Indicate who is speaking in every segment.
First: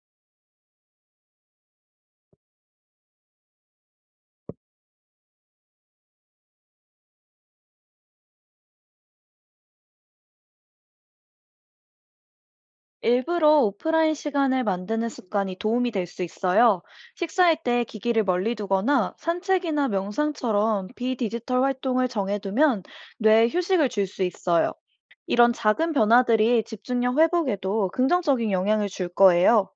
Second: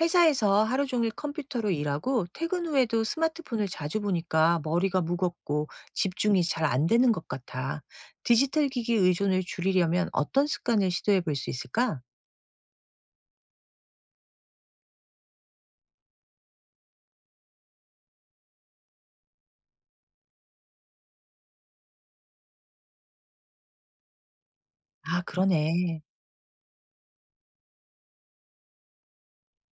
Speaker 1: 회사에서 하루 종일 컴퓨터로 일하고 퇴근 후에도 스마트폰을 자주 보니까 머리가 무겁고 집중이 잘 안 되는 것 같아. 디지털 기기 의존을 줄이려면 어떤 습관을 시도해 볼 수 있을까?
Speaker 2: 일부러 오프라인 시간을 만드는 습관이 도움이 될 수 있어요. 식사할 때 기기를 멀리 두거나 산책이나 명상처럼 비디지털 활동을 정해두면 뇌에 휴식을 줄 수 있어요.
Speaker 1: 아,
Speaker 2: 이런 작은
Speaker 1: 그러네.
Speaker 2: 변화들이 집중력 회복에도 긍정적인 영향을 줄 거예요.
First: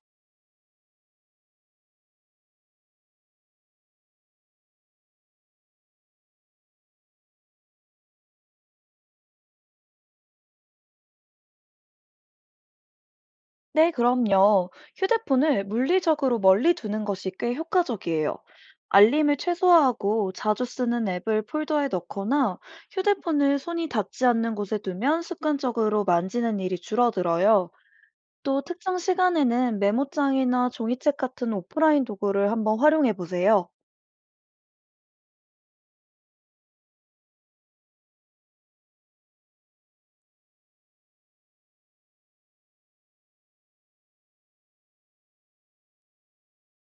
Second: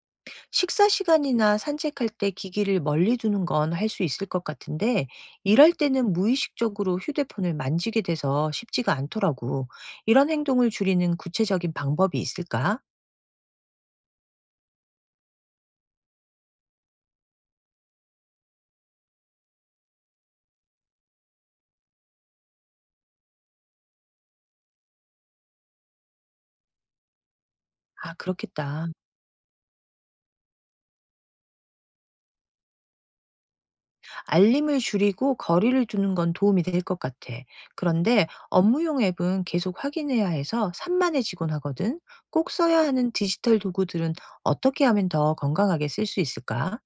Speaker 1: 식사 시간이나 산책할 때 기기를 멀리 두는 건 할 수 있을 것 같은데, 일할 때는 무의식적으로 휴대폰을 만지게 돼서 쉽지가 않더라고. 이런 행동을 줄이는 구체적인 방법이 있을까?
Speaker 2: 네, 그럼요. 휴대폰을 물리적으로 멀리 두는 것이 꽤 효과적이에요. 알림을 최소화하고 자주 쓰는 앱을 폴더에 넣거나 휴대폰을 손이 닿지 않는 곳에 두면 습관적으로 만지는 일이 줄어들어요.
Speaker 1: 아,
Speaker 2: 또
Speaker 1: 그렇겠다.
Speaker 2: 특정 시간에는 메모장이나 종이책 같은 오프라인 도구를 한번 활용해 보세요.
Speaker 1: 알림을 줄이고 거리를 두는 건 도움이 될 것 같아. 그런데 업무용 앱은 계속 확인해야 해서 산만해지곤 하거든. 꼭 써야 하는 디지털 도구들은 어떻게 하면 더 건강하게 쓸 수 있을까?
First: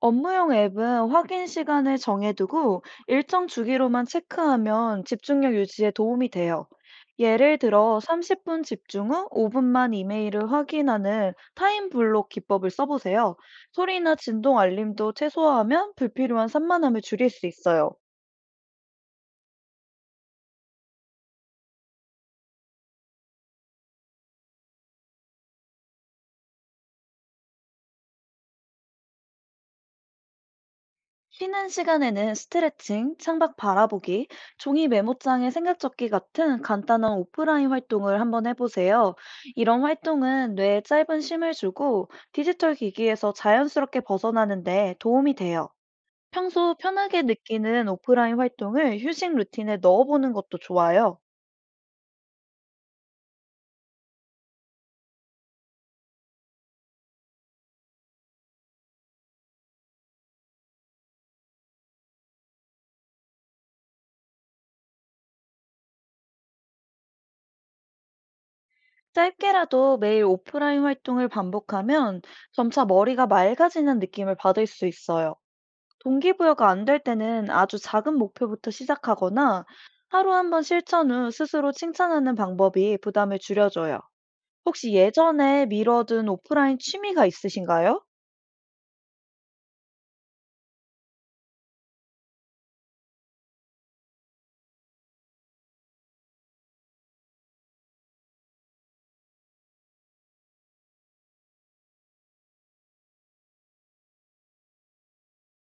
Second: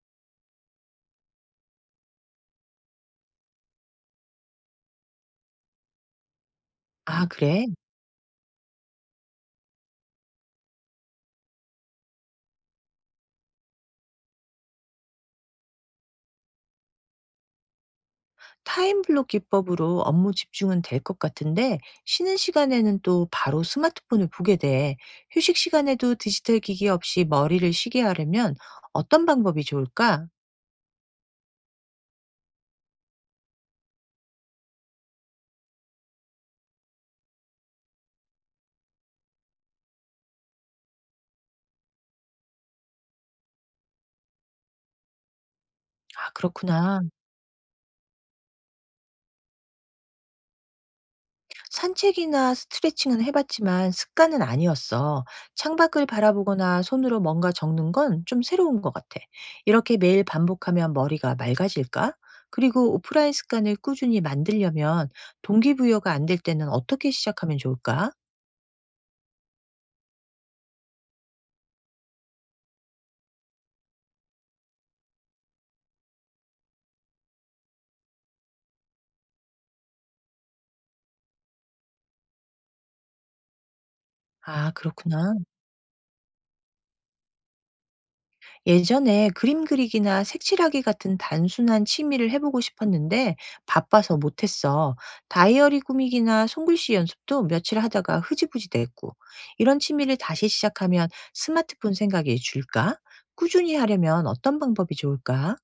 Speaker 2: 업무용 앱은 확인 시간을 정해두고 일정 주기로만 체크하면 집중력 유지에 도움이 돼요.
Speaker 1: 아,
Speaker 2: 예를
Speaker 1: 그래.
Speaker 2: 들어 30분 집중 후 5분만 이메일을 확인하는 타임 블록 기법을 써보세요. 소리나 진동 알림도 최소화하면 불필요한 산만함을 줄일 수 있어요.
Speaker 1: 타임블록 기법으로 업무 집중은 될 것 같은데 쉬는 시간에는 또 바로 스마트폰을 보게 돼. 휴식 시간에도 디지털 기기 없이 머리를 쉬게 하려면 어떤 방법이 좋을까?
Speaker 2: 쉬는 시간에는 스트레칭, 창밖 바라보기, 종이 메모장에 생각 적기 같은 간단한 오프라인 활동을 한번 해보세요. 이런 활동은 뇌에 짧은 쉼을 주고 디지털 기기에서 자연스럽게 벗어나는데 도움이 돼요.
Speaker 1: 아,
Speaker 2: 평소
Speaker 1: 그렇구나.
Speaker 2: 편하게 느끼는 오프라인 활동을 휴식 루틴에 넣어보는 것도 좋아요.
Speaker 1: 산책이나 스트레칭은 해봤지만 습관은 아니었어. 창밖을 바라보거나 손으로 뭔가 적는 건 좀 새로운 것 같아. 이렇게 매일 반복하면 머리가 맑아질까? 그리고 오프라인 습관을 꾸준히 만들려면 동기부여가 안 될 때는 어떻게 시작하면 좋을까?
Speaker 2: 짧게라도 매일 오프라인 활동을 반복하면 점차 머리가 맑아지는 느낌을 받을 수 있어요. 동기부여가 안 될 때는 아주 작은 목표부터 시작하거나 하루 한번 실천 후 스스로 칭찬하는 방법이 부담을 줄여줘요.
Speaker 1: 아,
Speaker 2: 혹시
Speaker 1: 그렇구나.
Speaker 2: 예전에 미뤄둔 오프라인 취미가 있으신가요?
Speaker 1: 예전에 그림 그리기나 색칠하기 같은 단순한 취미를 해보고 싶었는데 바빠서 못했어. 다이어리 꾸미기나 손글씨 연습도 며칠 하다가 흐지부지 됐고. 이런 취미를 다시 시작하면 스마트폰 생각이 줄까? 꾸준히 하려면 어떤 방법이 좋을까?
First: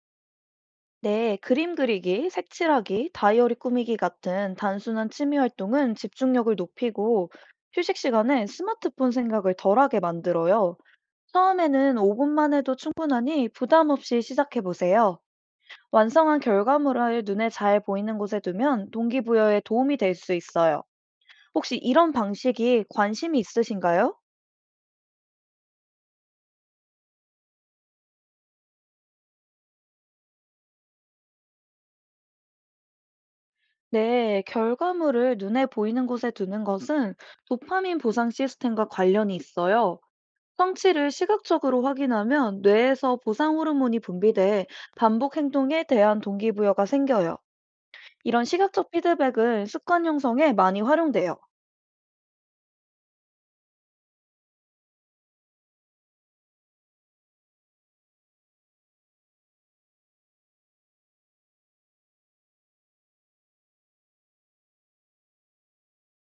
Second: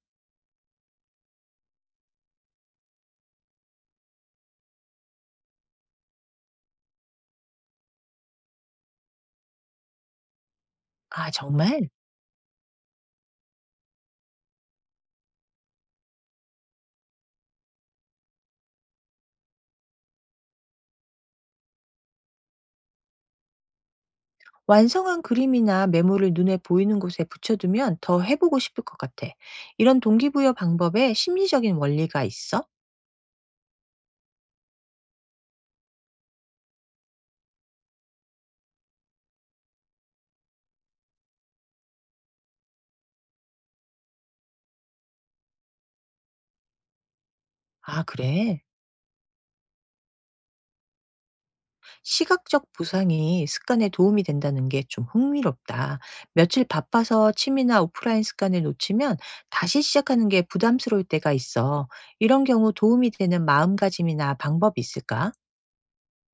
Speaker 2: 네, 그림 그리기, 색칠하기, 다이어리 꾸미기 같은 단순한 취미 활동은 집중력을 높이고 휴식 시간에 스마트폰 생각을 덜하게 만들어요.
Speaker 1: 아, 정말?
Speaker 2: 처음에는 5분만 해도 충분하니 부담 없이 시작해 보세요. 완성한 결과물을 눈에 잘 보이는 곳에 두면 동기부여에 도움이 될 수 있어요. 혹시 이런 방식이 관심이 있으신가요?
Speaker 1: 완성한 그림이나 메모를 눈에 보이는 곳에 붙여두면 더 해보고 싶을 것 같아. 이런 동기부여 방법에 심리적인 원리가 있어?
Speaker 2: 네, 결과물을 눈에 보이는 곳에 두는 것은 도파민 보상 시스템과 관련이 있어요. 성취를 시각적으로 확인하면 뇌에서 보상 호르몬이 분비돼 반복 행동에 대한 동기부여가 생겨요.
Speaker 1: 아,
Speaker 2: 이런
Speaker 1: 그래.
Speaker 2: 시각적 피드백은 습관 형성에 많이 활용돼요.
Speaker 1: 시각적 보상이 습관에 도움이 된다는 게 좀 흥미롭다. 며칠 바빠서 취미나 오프라인 습관을 놓치면 다시 시작하는 게 부담스러울 때가 있어. 이런 경우 도움이 되는 마음가짐이나 방법이 있을까?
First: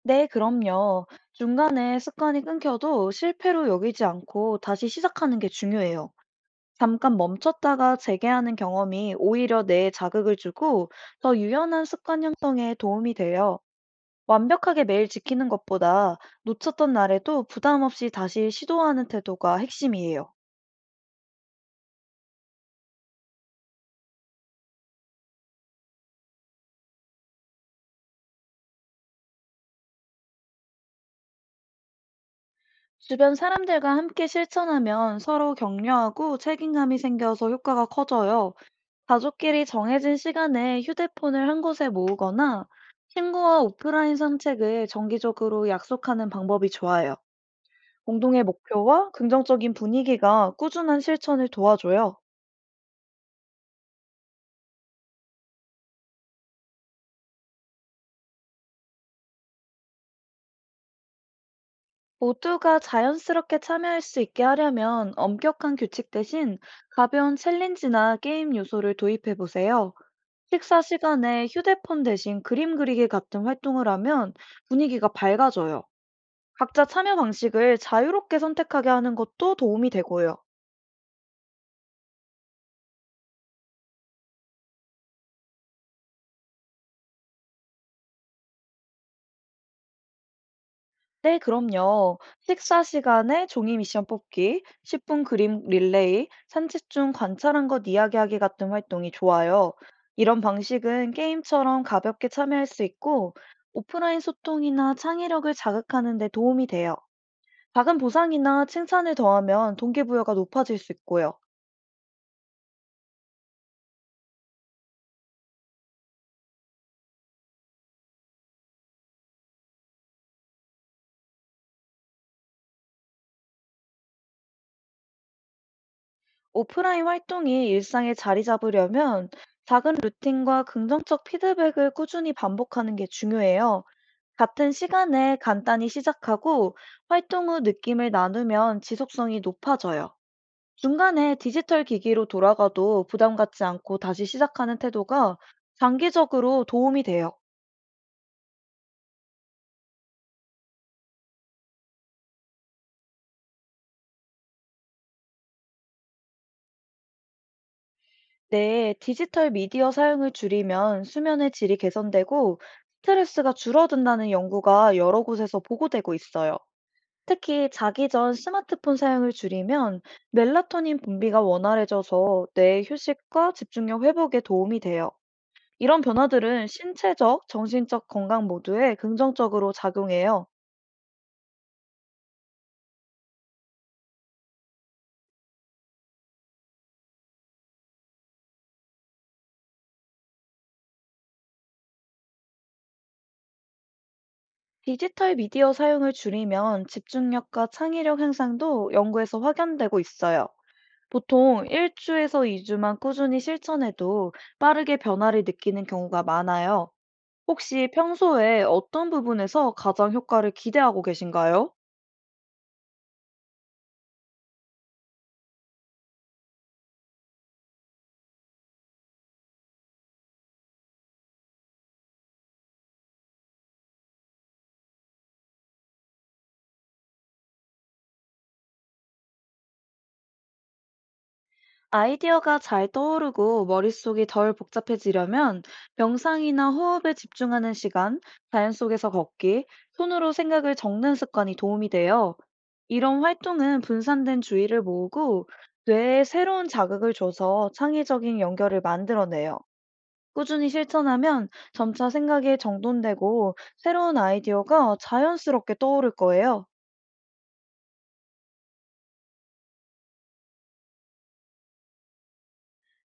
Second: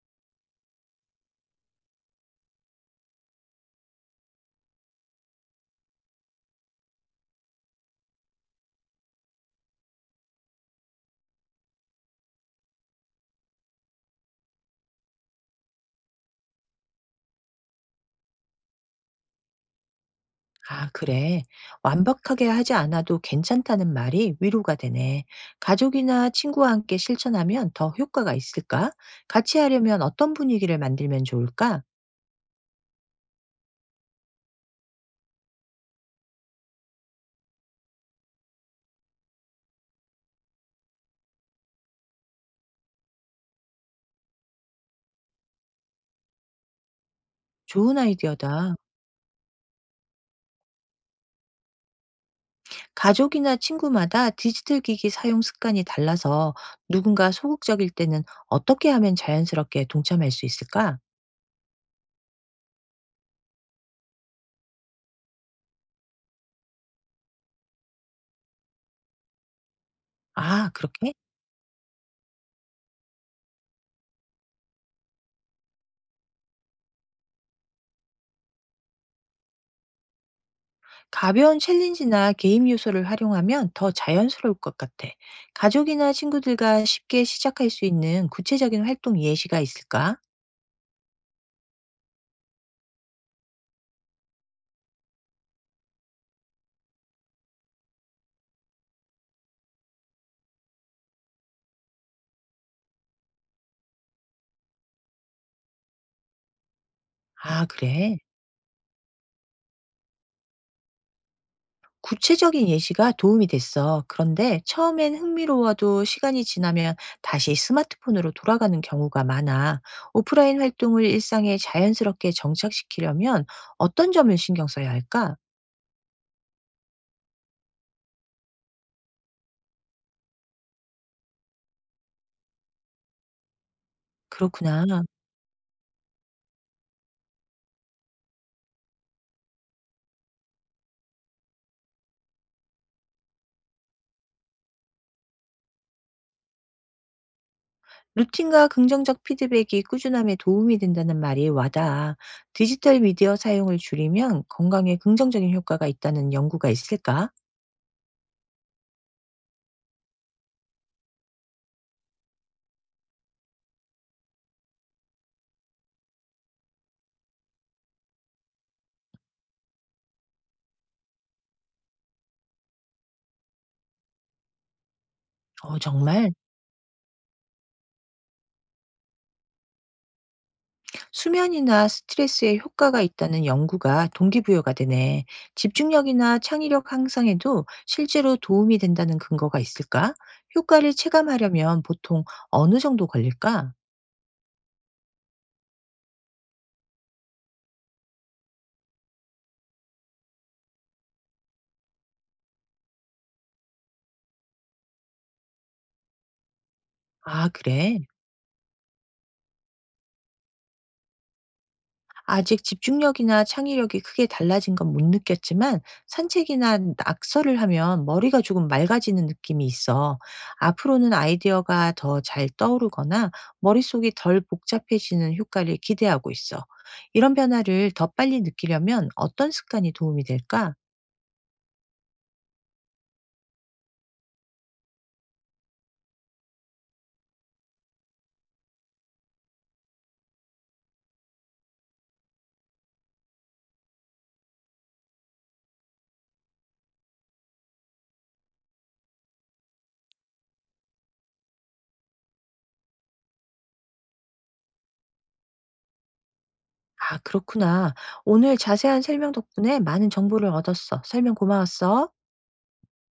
Speaker 2: 네, 그럼요. 중간에 습관이 끊겨도 실패로 여기지 않고 다시 시작하는 게 중요해요. 잠깐 멈췄다가 재개하는 경험이 오히려 뇌에 자극을 주고 더 유연한 습관 형성에 도움이 돼요. 완벽하게 매일 지키는 것보다 놓쳤던 날에도 부담 없이 다시 시도하는 태도가 핵심이에요.
Speaker 1: 아, 그래. 완벽하게 하지 않아도 괜찮다는 말이 위로가 되네. 가족이나 친구와 함께 실천하면 더 효과가 있을까? 같이 하려면 어떤 분위기를 만들면 좋을까?
Speaker 2: 주변 사람들과 함께 실천하면 서로 격려하고 책임감이 생겨서 효과가 커져요. 가족끼리 정해진 시간에 휴대폰을 한 곳에 모으거나 친구와 오프라인 산책을 정기적으로 약속하는 방법이 좋아요.
Speaker 1: 좋은
Speaker 2: 공동의
Speaker 1: 아이디어다.
Speaker 2: 목표와 긍정적인 분위기가 꾸준한 실천을 도와줘요.
Speaker 1: 가족이나 친구마다 디지털 기기 사용 습관이 달라서 누군가 소극적일 때는 어떻게 하면 자연스럽게 동참할 수 있을까?
Speaker 2: 모두가 자연스럽게 참여할 수 있게 하려면 엄격한 규칙 대신 가벼운 챌린지나 게임 요소를 도입해 보세요.
Speaker 1: 아,
Speaker 2: 식사
Speaker 1: 그렇게?
Speaker 2: 시간에 휴대폰 대신 그림 그리기 같은 활동을 하면 분위기가 밝아져요. 각자 참여 방식을 자유롭게 선택하게 하는 것도 도움이 되고요.
Speaker 1: 가벼운 챌린지나 게임 요소를 활용하면 더 자연스러울 것 같아. 가족이나 친구들과 쉽게 시작할 수 있는 구체적인 활동 예시가 있을까?
Speaker 2: 네, 그럼요. 식사 시간에 종이 미션 뽑기, 10분 그림 릴레이, 산책 중 관찰한 것 이야기하기 같은 활동이 좋아요. 이런 방식은 게임처럼 가볍게 참여할 수 있고, 오프라인 소통이나 창의력을 자극하는 데 도움이 돼요.
Speaker 1: 아,
Speaker 2: 작은
Speaker 1: 그래.
Speaker 2: 보상이나 칭찬을 더하면 동기부여가 높아질 수 있고요.
Speaker 1: 구체적인 예시가 도움이 됐어. 그런데 처음엔 흥미로워도 시간이 지나면 다시 스마트폰으로 돌아가는 경우가 많아. 오프라인 활동을 일상에 자연스럽게 정착시키려면 어떤 점을 신경 써야 할까?
Speaker 2: 오프라인 활동이 일상에 자리 잡으려면 작은 루틴과 긍정적 피드백을 꾸준히 반복하는 게 중요해요. 같은
Speaker 1: 그렇구나.
Speaker 2: 시간에 간단히 시작하고 활동 후 느낌을 나누면 지속성이 높아져요. 중간에 디지털 기기로 돌아가도 부담 갖지 않고 다시 시작하는 태도가 장기적으로 도움이 돼요.
Speaker 1: 루틴과 긍정적 피드백이 꾸준함에 도움이 된다는 말이 와닿아. 디지털 미디어 사용을 줄이면 건강에 긍정적인 효과가 있다는 연구가 있을까?
Speaker 2: 네, 디지털 미디어 사용을 줄이면 수면의 질이 개선되고 스트레스가 줄어든다는 연구가 여러 곳에서 보고되고 있어요. 특히 자기 전 스마트폰 사용을 줄이면 멜라토닌 분비가 원활해져서 뇌의 휴식과 집중력 회복에 도움이 돼요.
Speaker 1: 어,
Speaker 2: 이런
Speaker 1: 정말?
Speaker 2: 변화들은 신체적, 정신적 건강 모두에 긍정적으로 작용해요.
Speaker 1: 수면이나 스트레스에 효과가 있다는 연구가 동기부여가 되네. 집중력이나 창의력 향상에도 실제로 도움이 된다는 근거가 있을까? 효과를 체감하려면 보통 어느 정도 걸릴까?
Speaker 2: 디지털 미디어 사용을 줄이면 집중력과 창의력 향상도 연구에서 확연되고 있어요. 보통 1주에서 2주만 꾸준히 실천해도 빠르게 변화를 느끼는 경우가 많아요.
Speaker 1: 아,
Speaker 2: 혹시
Speaker 1: 그래.
Speaker 2: 평소에 어떤 부분에서 가장 효과를 기대하고 계신가요?
Speaker 1: 아직 집중력이나 창의력이 크게 달라진 건 못 느꼈지만 산책이나 낙서를 하면 머리가 조금 맑아지는 느낌이 있어. 앞으로는 아이디어가 더 잘 떠오르거나 머릿속이 덜 복잡해지는 효과를 기대하고 있어. 이런 변화를 더 빨리 느끼려면 어떤 습관이 도움이 될까?
Speaker 2: 아이디어가 잘 떠오르고 머릿속이 덜 복잡해지려면 명상이나 호흡에 집중하는 시간, 자연 속에서 걷기, 손으로 생각을 적는 습관이 도움이 돼요. 이런 활동은 분산된 주의를 모으고 뇌에 새로운 자극을 줘서 창의적인 연결을 만들어내요. 꾸준히 실천하면 점차 생각에 정돈되고 새로운 아이디어가 자연스럽게 떠오를 거예요.
Speaker 1: 아, 그렇구나. 오늘 자세한 설명 덕분에 많은 정보를 얻었어. 설명 고마웠어.